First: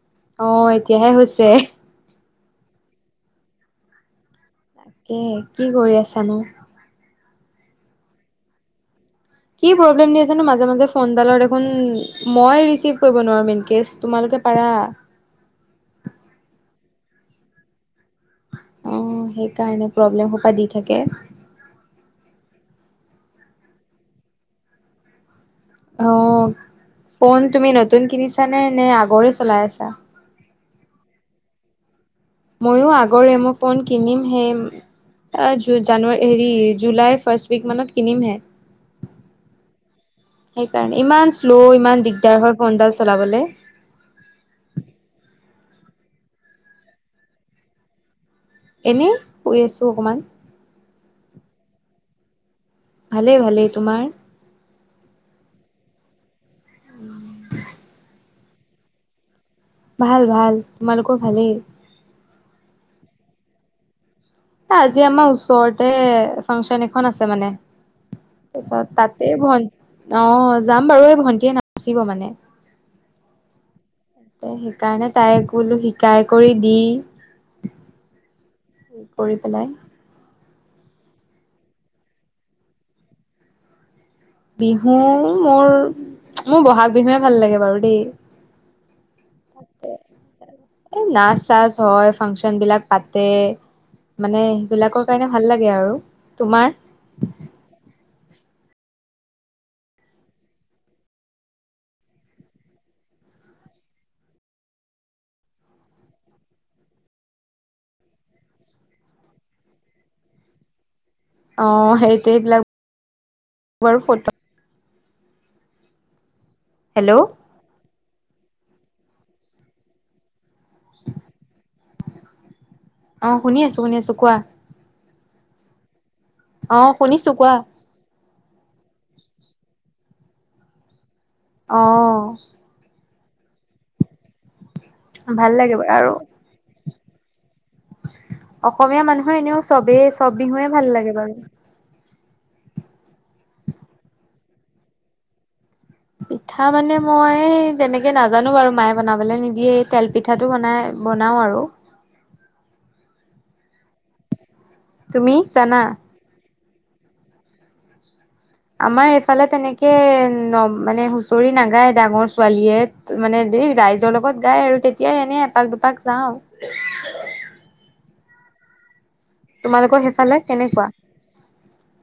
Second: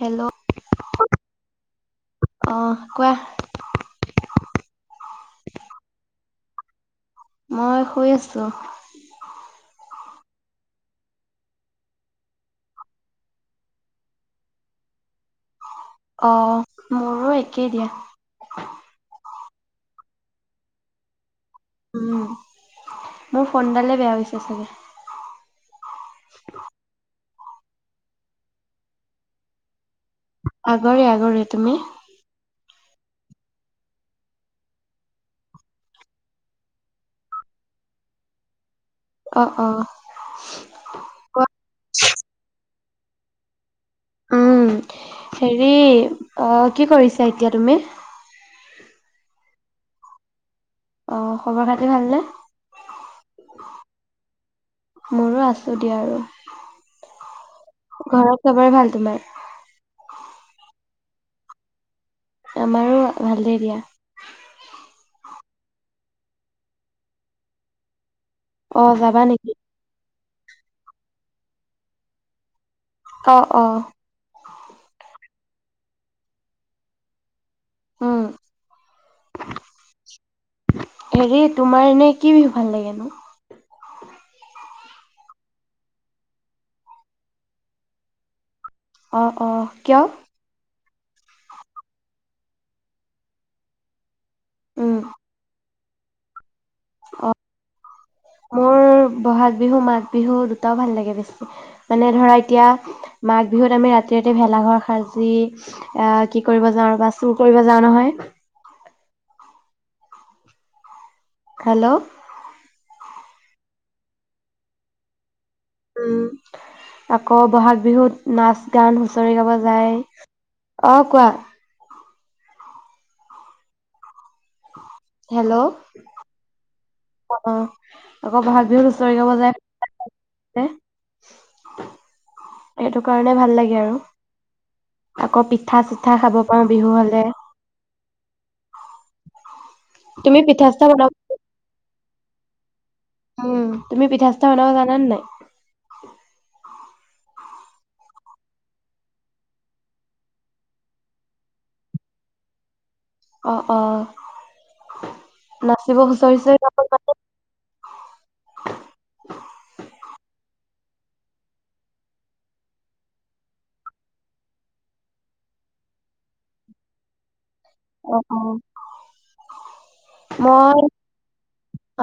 Hello আহ এতিয়াহে হৈছে অঁ কোৱা। তাকে কি কৰি আছানো? মই শুই আছো। কি প্ৰব্লেম দি আছে নো মাজে মাজে ফোনডালৰ দেখোন, মই ৰিচিভ কৰিব নোৱাৰো মেন কেচ তোমালোকে পাৰা। অ, মোৰো একেই দিয়া। অ সেইটো কাৰণে প্ৰব্লেম সোপা দি থাকে। উম মোৰ ফোনডালে বেয়া হৈছে চাগে। অ, ফোন তুমি নতুন কিনিছা নে, নে আগৰে চলাই আছা। আগৰে আগৰে তুমি? ময়ো আগৰ এম' ফোন কিনিম সেই, জানুৱাৰী হেৰি জুলাইৰ ফাৰ্ষ্ট উইক মানত কিনিমহে। অ অ সেইকাৰণে, ইমান কোৱা শ্ল' ইমান দিগদাৰ হয় ফোনদাল চলাবলে। উম হেৰি, অ কি কৰিছা এতিয়া তুমি? এনেই, শুই আছো অকমান। অ, খবৰ খাতি ভালনে? ভালেই ভালেই, তোমাৰ? মোৰো আছো দিয়া আৰু, ঘৰত চবৰে ভাল তোমাৰ? ভাল ভাল, তোমালোকৰ ভালেই? আমাৰো ভালেই দিয়া। আজি আমাৰ ওচৰতে ফাংচন এখন আছে মানে অ তাৰপিছত যাবা তাতে নেকি ভন্টি অ, যাম বাৰু এই ভণ্টিয়ে নাচিব মানে। অ অ। সেইকাৰণে তাই বোলো শিকাই কৰি দি উম কৰি পেলাই হেৰি তোমাৰ এনে কি বিহু ভাল লাগেনো? বিহু মোৰ, মোৰ বহাগ বিহুৱে ভাল লাগে বাৰু দেই। অ অ, কিয়? এই নাচ চাচ হয়, ফাংচন বিলাক পাতে। মানে উম সেইবিলাকৰ কাৰণে ভাল লাগে আৰু। তোমাৰ? অ মোৰ বহাগ বিহু, মাঘ বিহু দুটাও ভাল লাগে বেছি, মানে ধৰা এতিয়া মাঘ বিহুত আমি ৰাতি ৰাতি ভেলাঘৰ সাজি, আহ কি কৰিব যাওঁ বা চুৰ কৰিব যাওঁ নহয়। অ হেল্ল' সেইটো এইবিলাক বৰ ফোট উম। হেল্ল' আকৌ বহাগ বিহুত নাচ গান হুঁচৰি গাব যায়, অ কোৱা? অ শুনি আছো, শুনি আছো কোৱা? হেল্ল'। অ শুনিছো অ কোৱা? আকৌ বহাগ বিহুত হুচৰি গাব যায়, নে অ কাৰণে ভাল লাগে আৰু আকৌ ভাল লাগে পিঠা বাৰু আৰু চিঠা খাব পাৰো বিহু হলে অসমীয়া মানুহৰ এনেও চবেই চব তুমি পিঠা বিহুৱে চিঠা ভাল বনাব লাগে বাৰু উম তুমি পিঠা চা বনাব জানানে নাই পিঠা মানে মই তেনেকে নাজানো বাৰু মায়ে বনাবলৈ নিদিয়ে তেল পিঠাটো বনাই বনাও আৰু অ অ তুমি জানা? নাচিব হুঁচৰিছে আমাৰ এইফালে তেনেকে ন মানে হুঁচৰি নাাগায় ডাঙৰ ছোৱালীয়ে মানে দেই ৰাইজৰ লগত গায় আৰু তেতিয়াই এনেই এপাক দুপাক যাওঁ। অ তোমালোকৰ সেইফালে মই কেনেকুৱা?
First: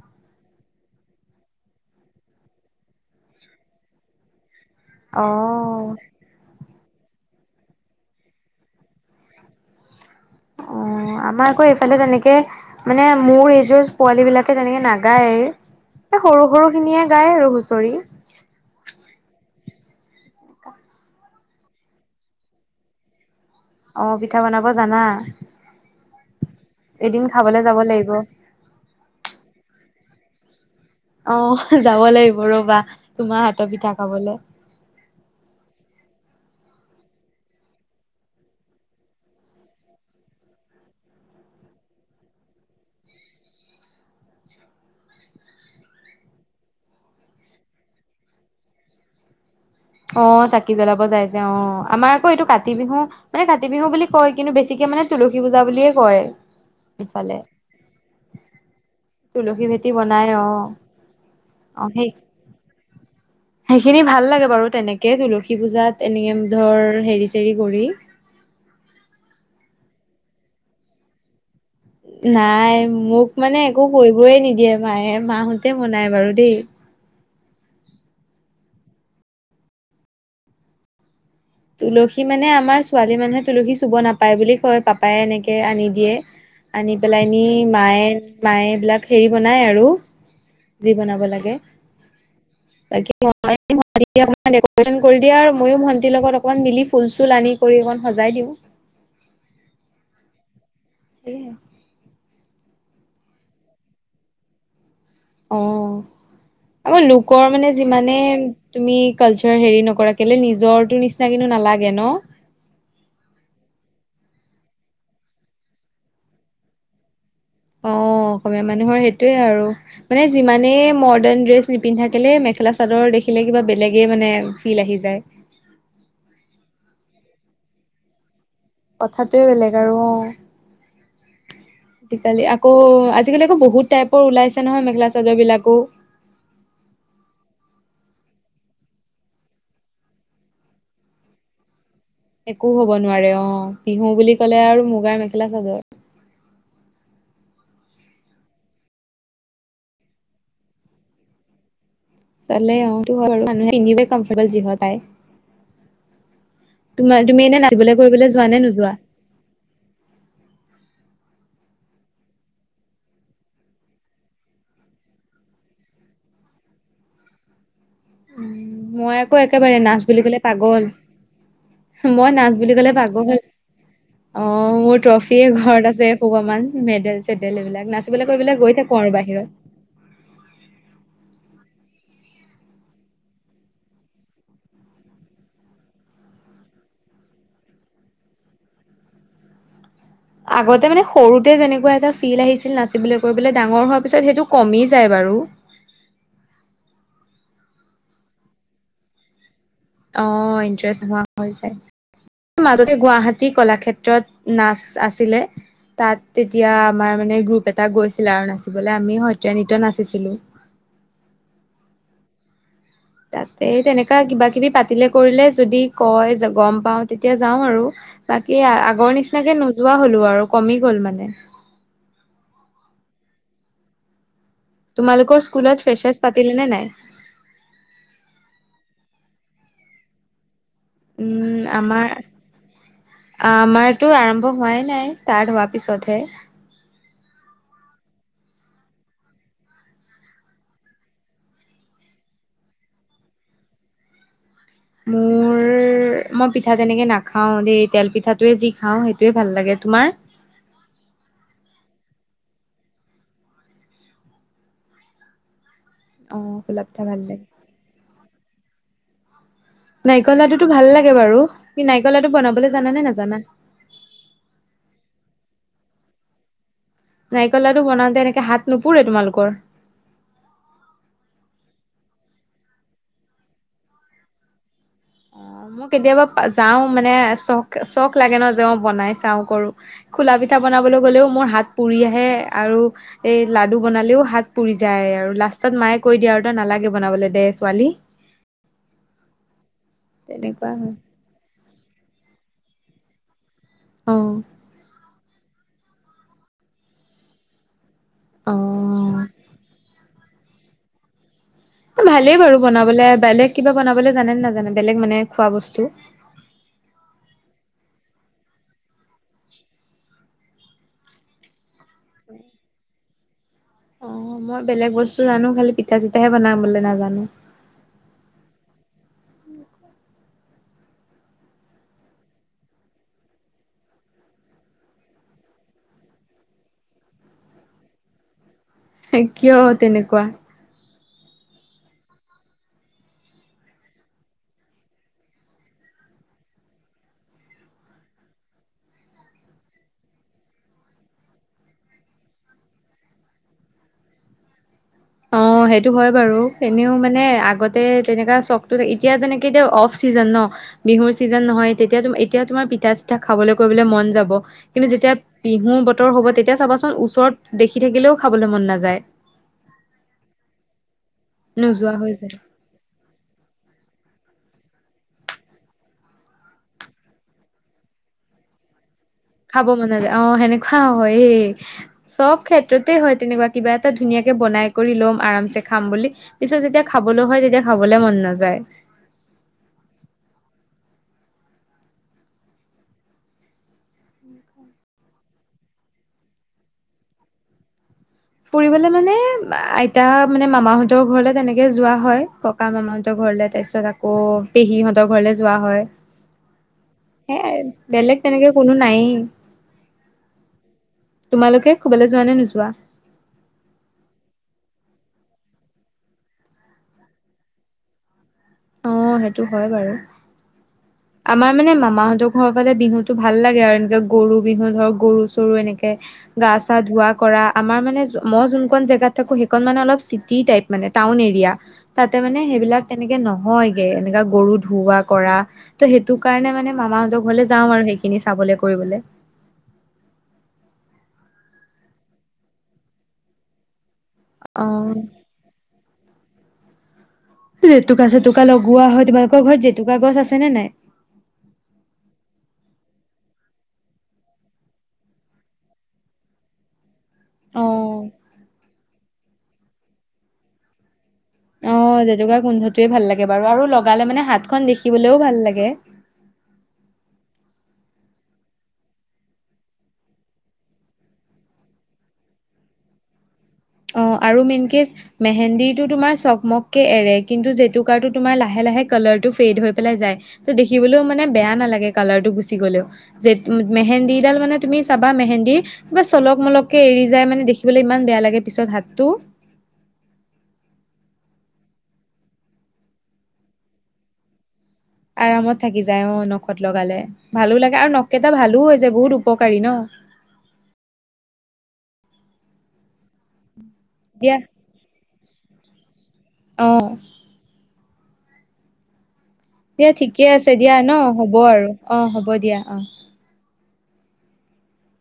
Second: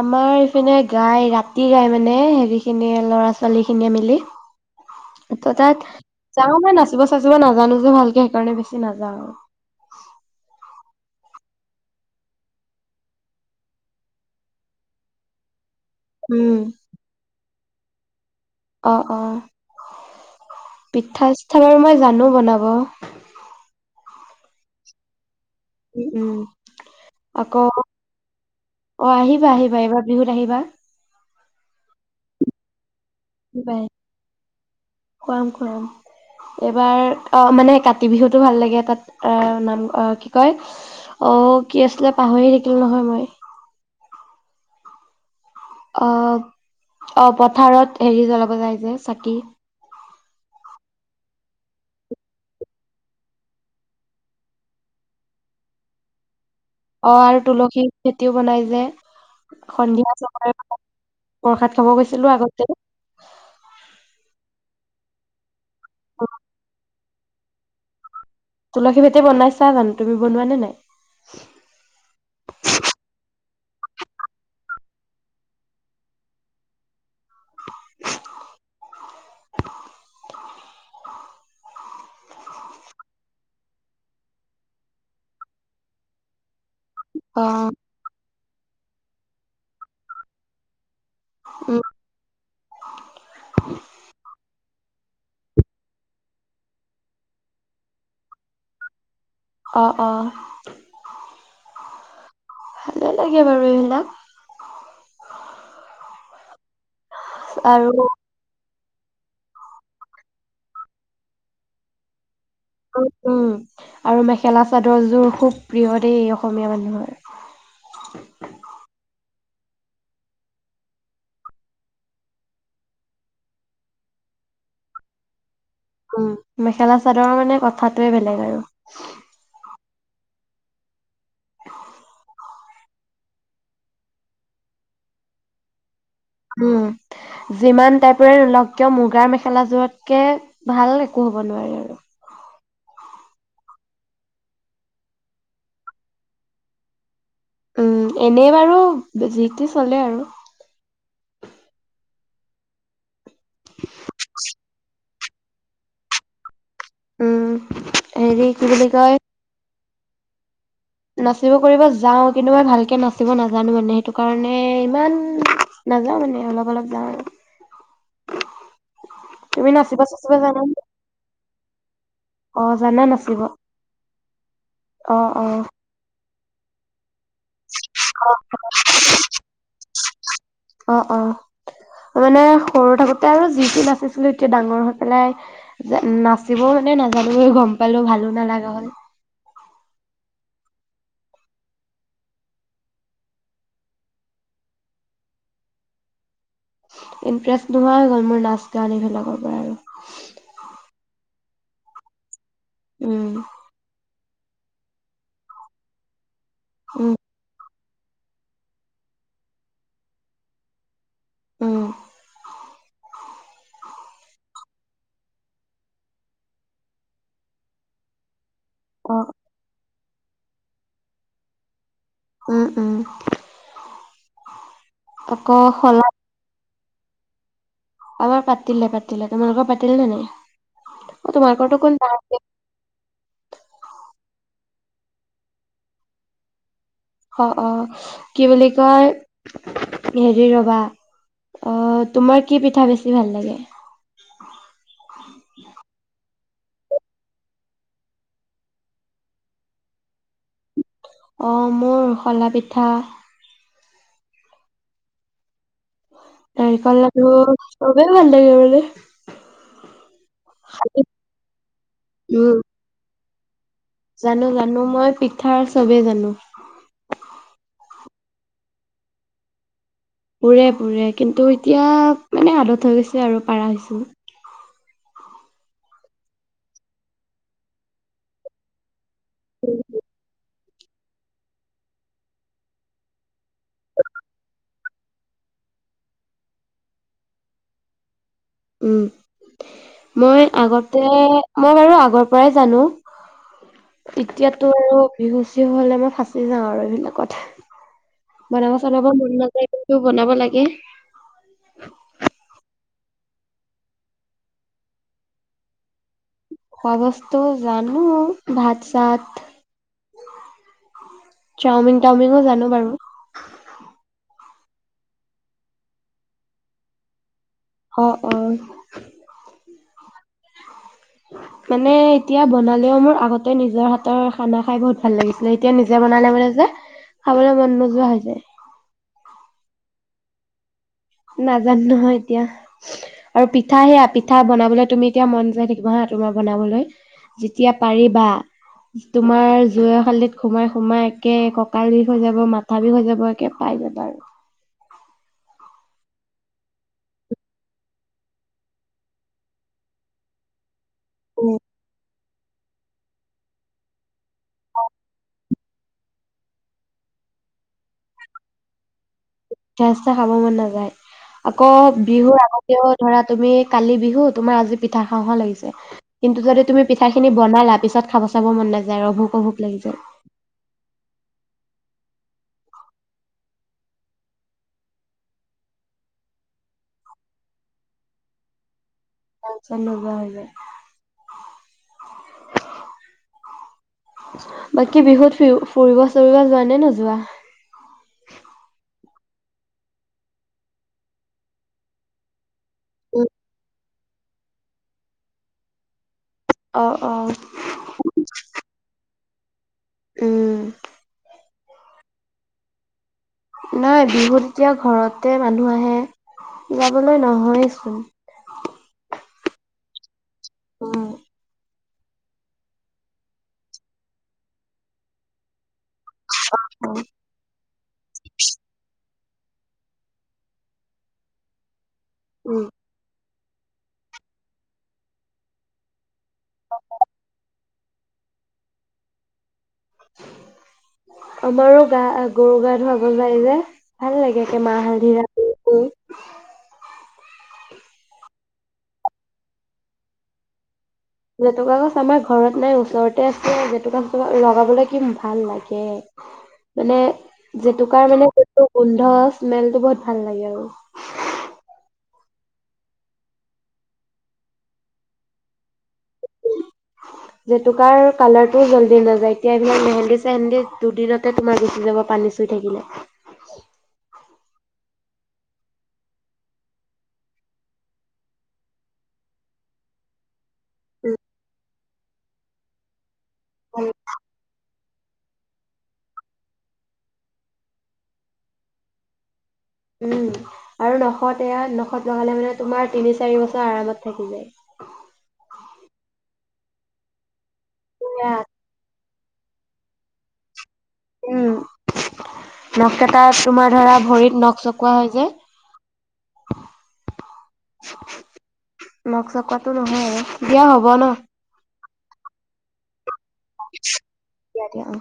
আমাৰ ইফিনে গাই ৰাতি গাই মানে হেৰি খিনি ল'ৰা ছোৱালী খিনিয়ে মিলি। ত তাত অ' চ মন আ নাচিব চাচিব নাজানো যে ভালকে সেইকাৰণে বেছি নাজাওঁ আৰু অ আমাৰ আকৌ এইফালে তেনেকে মানে মোৰ এইযোৰ পোৱালী বিলাকে তেনেকে নাগায় এ আৰু সৰু উম সৰু খিনিয়ে গাই ৰছো হুচৰি। অ অ পিঠা চিঠা বাৰু মই জানো বনাব অ পিঠা বনাব জানা উম উম এদিন খাবলে আকৌ যাব লাগিব। অ আহিবা আহিবা আহিবাৰ বিহুত আহিবা অ যাব লাগিব ৰ'বা তোমাৰ হাতৰ বাই পিঠা খাবলে। খুৱাম খুৱাম এইবাৰ অ মানে কাতি বিহুতো ভাল লাগে তাত আহ নাম কি কয় অ কি আছিলে পাহৰি থাকিল নহয় মই। অ অ পথাৰত হেৰি জ্বলাব যায় যে চাকি। অ চাকি জ্বলাব যাইছে অ আমাৰ আকৌ এইটো কাতি বিহু মানে কাতি বিহু বুলি কয় কিন্তু বেছিকে মানে তুলসী পূজা বুলিয়ে কয়। অ ইফালে। আৰু তুলসী খেতিও বনাই যে তুলসী ভেটি সন্ধিয়া বনাই চ অ', প্ৰসাদ খাব অ', সেই গৈছিলো আগতে সেইখিনি ভাল লাগে বাৰু তেনেকে তুলসী পূজাত এনেকে ধৰ হেৰি জেৰি কৰি তুলসী ভেটে বনাইছা জানো তুমি বনোৱা নে নাই নাই মোক মানে একো কৰিবই নিদিয়ে মায়ে মাহোতে বনাই বাৰু দেই। [unintelligible] তুলসী মানে আমাৰ ছোৱালী মানুহে তুলসী চুব নাপায় বুলি কয় পাপায়ে এনেকে আনি দিয়ে আ পেলাই অ নি মায়ে মায়ে এইবিলাক হেৰি বনায় আৰু যি বনাব লাগে উম তাকে দেকুৰেচন কৰি দিয়া আৰু মইো ভন্টিৰ লগত অকমান মিলি ফুল চুল আনি কৰি অকন সজাই দিওঁ। অ অ এ ভালে লাগে বাৰু এইবিলাক অহ আকৌ লোকৰ মানে আৰু যিমানে তুমি কালচাৰ হেৰি নকৰা কেলৈ নিজৰো নিচিনা কিন্তু নালাগে ন উম আৰু মেখেলা চাদৰ জোৰ খুব প্ৰিয় দেই অসমীয়া মানুহৰ অ অসমীয়া মানুহৰ সেইটোয়ে আৰু। মানে যিমানে মৰ্ডাৰ্ণ ড্ৰেছ নিপিন্ধ থাকিলে মেখেলা চাদৰ দেখিলে কিবা বেলেগে মানে ফিল আহি যায়। উম মেখেলা চাদৰ মানে কথাটোয়ে বেলেগ আৰু। কথাটোোৱে বেলেগ আৰু অ আজিকালি আকৌ আজিকালি আকৌ বহুত টাইপৰ ওলাইছে নহয় মেখেলা চাদৰ বিলাকো উম যিমান টাইপৰে নোলও কিয় মুগাৰ মেখেলাযোৰতকে ভাল একো হব নোৱাৰে আৰু। একো হ'ব নোৱাৰে অ বিহু বুলি কলে আৰু মুগাৰ মেখেলা চাদৰ। উম এনেই বাৰু যিতি চলে আৰু চলে অ এ কমফট যিহতাই। তোমাৰ উম তুমি এনে নাচিবলৈ কৰিবলৈ হেৰি যোৱা নে কি বুলি নোযোৱা কয় নাচিব কৰিব যাও কিন্তু মই ভালকে নাচিব নাজানো মানে সেইটো কাৰণে ইমান নাযাও মানে অলপ অলপ যাওঁ আৰু মই আকৌ তুমি একেবাৰে নাচিব নাচ বুলি চাচিব কলে জানানে? পাগল মই নাচ অ বুলি ক'লে জানা পাগল হ'ল নাচিব অ মোৰ অ ট্ৰফিয়ে অ ঘৰত আছে। ভোগ মান মেডেল চেডেল এইবিলাক নাচিবলৈ কৰিব গৈ থাকো আৰু বাহিৰত। অ অ মানে সৰু থাকোতে আৰু যিটো নাচিছিলো এতিয়া ডাঙৰ হৈ পেলাই নাচিবও মানে নাজানো গম পালো ভালো নালাগা হল। আগতে মানে সৰুতে যেনেকুৱা এটা ফিল আহিছিল নাচিবলৈ কৈললে ডাঙৰ হোৱাৰ পিছত সেইটো কমি যায় বাৰু ইণ্টাৰেষ্ট নোহোৱা হৈ গ'ল মোৰ নাচ গান এইবিলাকৰ পৰা আৰু অ ইণ্টাৰেষ্ট হ হৈ যাইছো মাজতে উম গুৱাহাটী কলাক্ষেত্ৰত নাচ আছিলে তাত। তেতিয়া আমাৰ উম মানে গ্ৰুপ এটা। তাত গৈছিলা আৰু নাচিবলৈ আমি সত্ৰীয়া নৃত্য নাচিছিলো। উম তাতে তেনেকা কিবা কিবি পাতিলে কৰিলে যদি কয় গম পাওঁ তেতিয়া যাওঁ আৰু বাকী। এ আগৰ অ নিচিনাকে নোযো কোৱা হ'লো আৰু কমি গ'ল মানে উম উম তোমালোকৰ আকৌ স্কুলত শলা ফ্ৰেচাৰছ পাতিলে নে নাই? আমাৰ পাতিলে পাতিলে তোমালোকৰ পাতিলে নে নাই? অ উম তোমালোকৰতো আমাৰ কোন আমাৰতো আৰম্ভ হোৱাই নাই ষ্টাৰ্ট হোৱা পিছতে হে অ অ কি বুলি কয় হেৰি ৰবা অ তোমাৰ কি পিঠা বেছি ভাল লাগে? মোৰ মই পিঠা তেনেকে নাখাও দেই তেল পিঠাটোৱে যি খাওঁ সেইটোৱে ভাল লাগে তোমাৰ অ মোৰ শলা পিঠা অ', খোলা নাৰিকল পিঠা ভাল লাডু লাগে। চবেই ভাল [unintelligible] নাৰিকল লাডুটো ভাল লাগে বাৰু। কি নাৰিকল লাডু উম বনাবলৈ জানা নে নাজানা? জানো জানো মই পিঠাৰ চবেই জানো। নাৰিকলাটো বনাওঁতে এনেকে হাত নুপৰে তোমালোকৰ পুৰে পুৰে কিন্তু এতিয়া মানে আদত হৈ গৈছে আৰু পাৰা হৈছো। অ মই কেতিয়াবা যাও মানে চখ চখ লাগে ন যে অ বনাইছ চাও কৰো খোলা পিঠ পিঠা বনাবলৈ গ'লেও মোৰ হাত পুৰি আহে আৰু এই লাডু বনালেও হাত পুৰি যায় আৰু লাষ্টত মায়ে কৈ দিয়ে আৰু তই নালাগে বনাবলৈ দে ছোৱালী। উম মই তেনেকুৱা হয় আগতে মই বাৰু আগৰ পৰাই জানো। অ', এতিয়াতো আৰু বিহুজ যি হলে মই ফাঁচি যাওঁ আৰু এইবিলাকত বনাব চনাব অ', মন নেযায় যদিও বনাব লাগে ভালেই বাৰু বনাবলে বেলেগ কিবা বনাবলে জানে নাজানে বেলেগ মানে খোৱা বস্তু। খোৱা বস্তু জানো ভাত চাত চাওমিন তাওমিনো জানো বাৰু অ মই বেলেগ বস্তু জানো খালি পিঠা চিঠাহে বনাম বুলি নাজানো। অ অ মানে এতিয়া বনালেও মোৰ আগতে নিজৰ হাতৰ খানা খাই বহুত ভাল লাগিছিলে এতিয়া নিজে বনালে মানে যে খাবলৈ মন নোযোৱা হৈ যায়। কিয় তেনেকুৱা নাজানো নহয় এতিয়া আৰু পিঠা সেয়া পিঠা বনাবলৈ তুমি এতিয়া মন যাই থাকিবা হা তোমাৰ বনাবলৈ যেতিয়া পাৰিবা তোমাৰ জুইশালীত সোমাই সোমাই একে কঁকাল বিষ হৈ যাব মাথা বিষ হৈ যাব একে পাই যাবা আৰু। অ সেইটো হয় বাৰু এনেও মানে আগতে তেনেককা চক এতিয়া যেনেকে এতি অফ চিজন ন। বিহুৰ ছিজন উম নহয় তেতিয়া ত এতিও তোমাৰ পিঠা। পঠা খাবলৈ কৰিবলৈ মন যাব। কিন্তু যেতিয়া বিহু বতৰ। হ'ব তেতিয়া চাবাচোন ওচৰত দেখি থাকিলেও খাবলৈ মন নাযায় সচা খাব মান নালযায় আকৌ নোযোৱা হৈ যায় বিহুৰ আগতেও ধৰা তুমি কালি বিহু তোমাৰ আজি পিঠা খাওঁ হা লাগিছে কিন্ত যদি তুমি পিঠা খিনি বনাই লা পিছত খাব চাব মন নাইযায়। খাব মান যে অ সেনেকুৱা হয় এ চব ক্ষেত্ৰতে হয় তেনেকুৱা কিবা এটা ধুনীয়াকে বনাই কৰি লম। আৰামছে খাম বুলি পিছত যেতিয়া খাবলৈ হয়। তেতিয়া খাবলে মন নাযায় কাম চাম নোহোৱা হৈ যায় বাকী বিহুত ফুৰিব চুৰিব যোৱা নে নোযোৱা? ফুৰিবলে মানে আইতা মানে মামাহঁতৰ ঘৰলে তেনেকে যোৱা হয় ক। ককা মামা হঁতৰ ঘৰলে তাৰপিছত- আকৌ পেহীহঁতৰ ঘৰলে যোৱা হয়। অ', অ'। সে বেলেগ তেনেকে কোনো নাইয়ে। উম। তোমালোকে কবালে যোৱা নে নোযোৱা। নাই বিহুত এতিয়া ঘৰতে মানুহ আহে যাবলৈ নহয়চোন। অ সেইটো হয় বাৰু। উম, আমাৰ মানে মামা মামাহঁতৰ ঘৰৰ ফালে বিহুতো ভাল লাগে আৰু এনেকে গৰু বিহু ধৰ গৰু চৰু এনেকে গা চা অ', ধোৱা কৰা আমাৰ মানে মই যোনখনন জেগাত থাকোঁ সেইখনন মানে অলপ চিটি টাইপ মানে টাউন এৰিয়া তাতে মানে উম। সেইবিলাক তেনেকে নহ। হয় গে এনেকা গৰু ধুওৱা কৰা ত সেইটো কাৰণে মানে মামাহঁতৰ ঘৰলে যাওঁ আৰু সেইখিনি চাবলে কৰিবলৈ। আমাৰো গা গৰু গা ধুৱাব লাগে যে। ভাল লাগে অ মাহ হালধিৰা। [unintelligible] জেতুকা চেতুকা লগোৱা হয়। তোমালোকৰ ঘৰত জেতুকা গছ আছে নে নাই। জেতুকা গছ আমাৰ ঘৰত নাই। ওচৰতে আছে জেতুকা লগাবলৈ কি ভাল লাগে মানে। অ জেতুকাৰ মানে সেইটো গোন্ধ। স্মেল টো বহুত ভাল লাগে আৰু। অ জেতুকা গোন্ধটোৱে ভাল লাগে বাৰু আৰু লগালে মানে হাতখন দেখিবলেও ভাল লাগে। জেতুকাৰ কালাৰটোও জল্দি নাযায় এতিয়া ইমান মেহেন্দি চেহেন্দদি দুদিনতে তোমাৰ গুচি যাব পানী চুই থাকিলে। অ আৰু মেইন কেচ মেহেন্দিটো তোমাৰ চকমককে এৰে কিন্তু জেতুকাটো তোমাৰ লাহে লাহে কালাৰটো ফেইড হৈ পেলাই যায়। ত দেখিবলৈও মানে বেয়া নালাগে কালাৰতটো গুচি গ'লেও। যে উম। মেহেন্দিডাল মানে তুমি চাব। বা মেহেন্দিৰ কিবা চলক মলকে এৰি যায় মানে দেখিবলৈ ইমান বেয়া লাগে। পিছত হাতটো। আৰু নখত এয়া নখত লগালে মানে তোমাৰ তিনি চাৰি বছৰ আৰামত থাকিব যায়। আৰামত থাকি যায় অ নখত লগালে। ভালো লাগে আৰু নকেইটা এয়া ভালোও হৈ যায় বহুত। উপকাৰী ন। উম নখকেইটা তোমাৰ। ধৰা দিয়া ভৰিত নখ চকোৱা হয় যে। অ [unintelligible] দিয়া ঠিকে আছে দিয়া ন, হ'ব আৰু। অ হ'ব দিয়া অ। দিয়া দিয়া অ।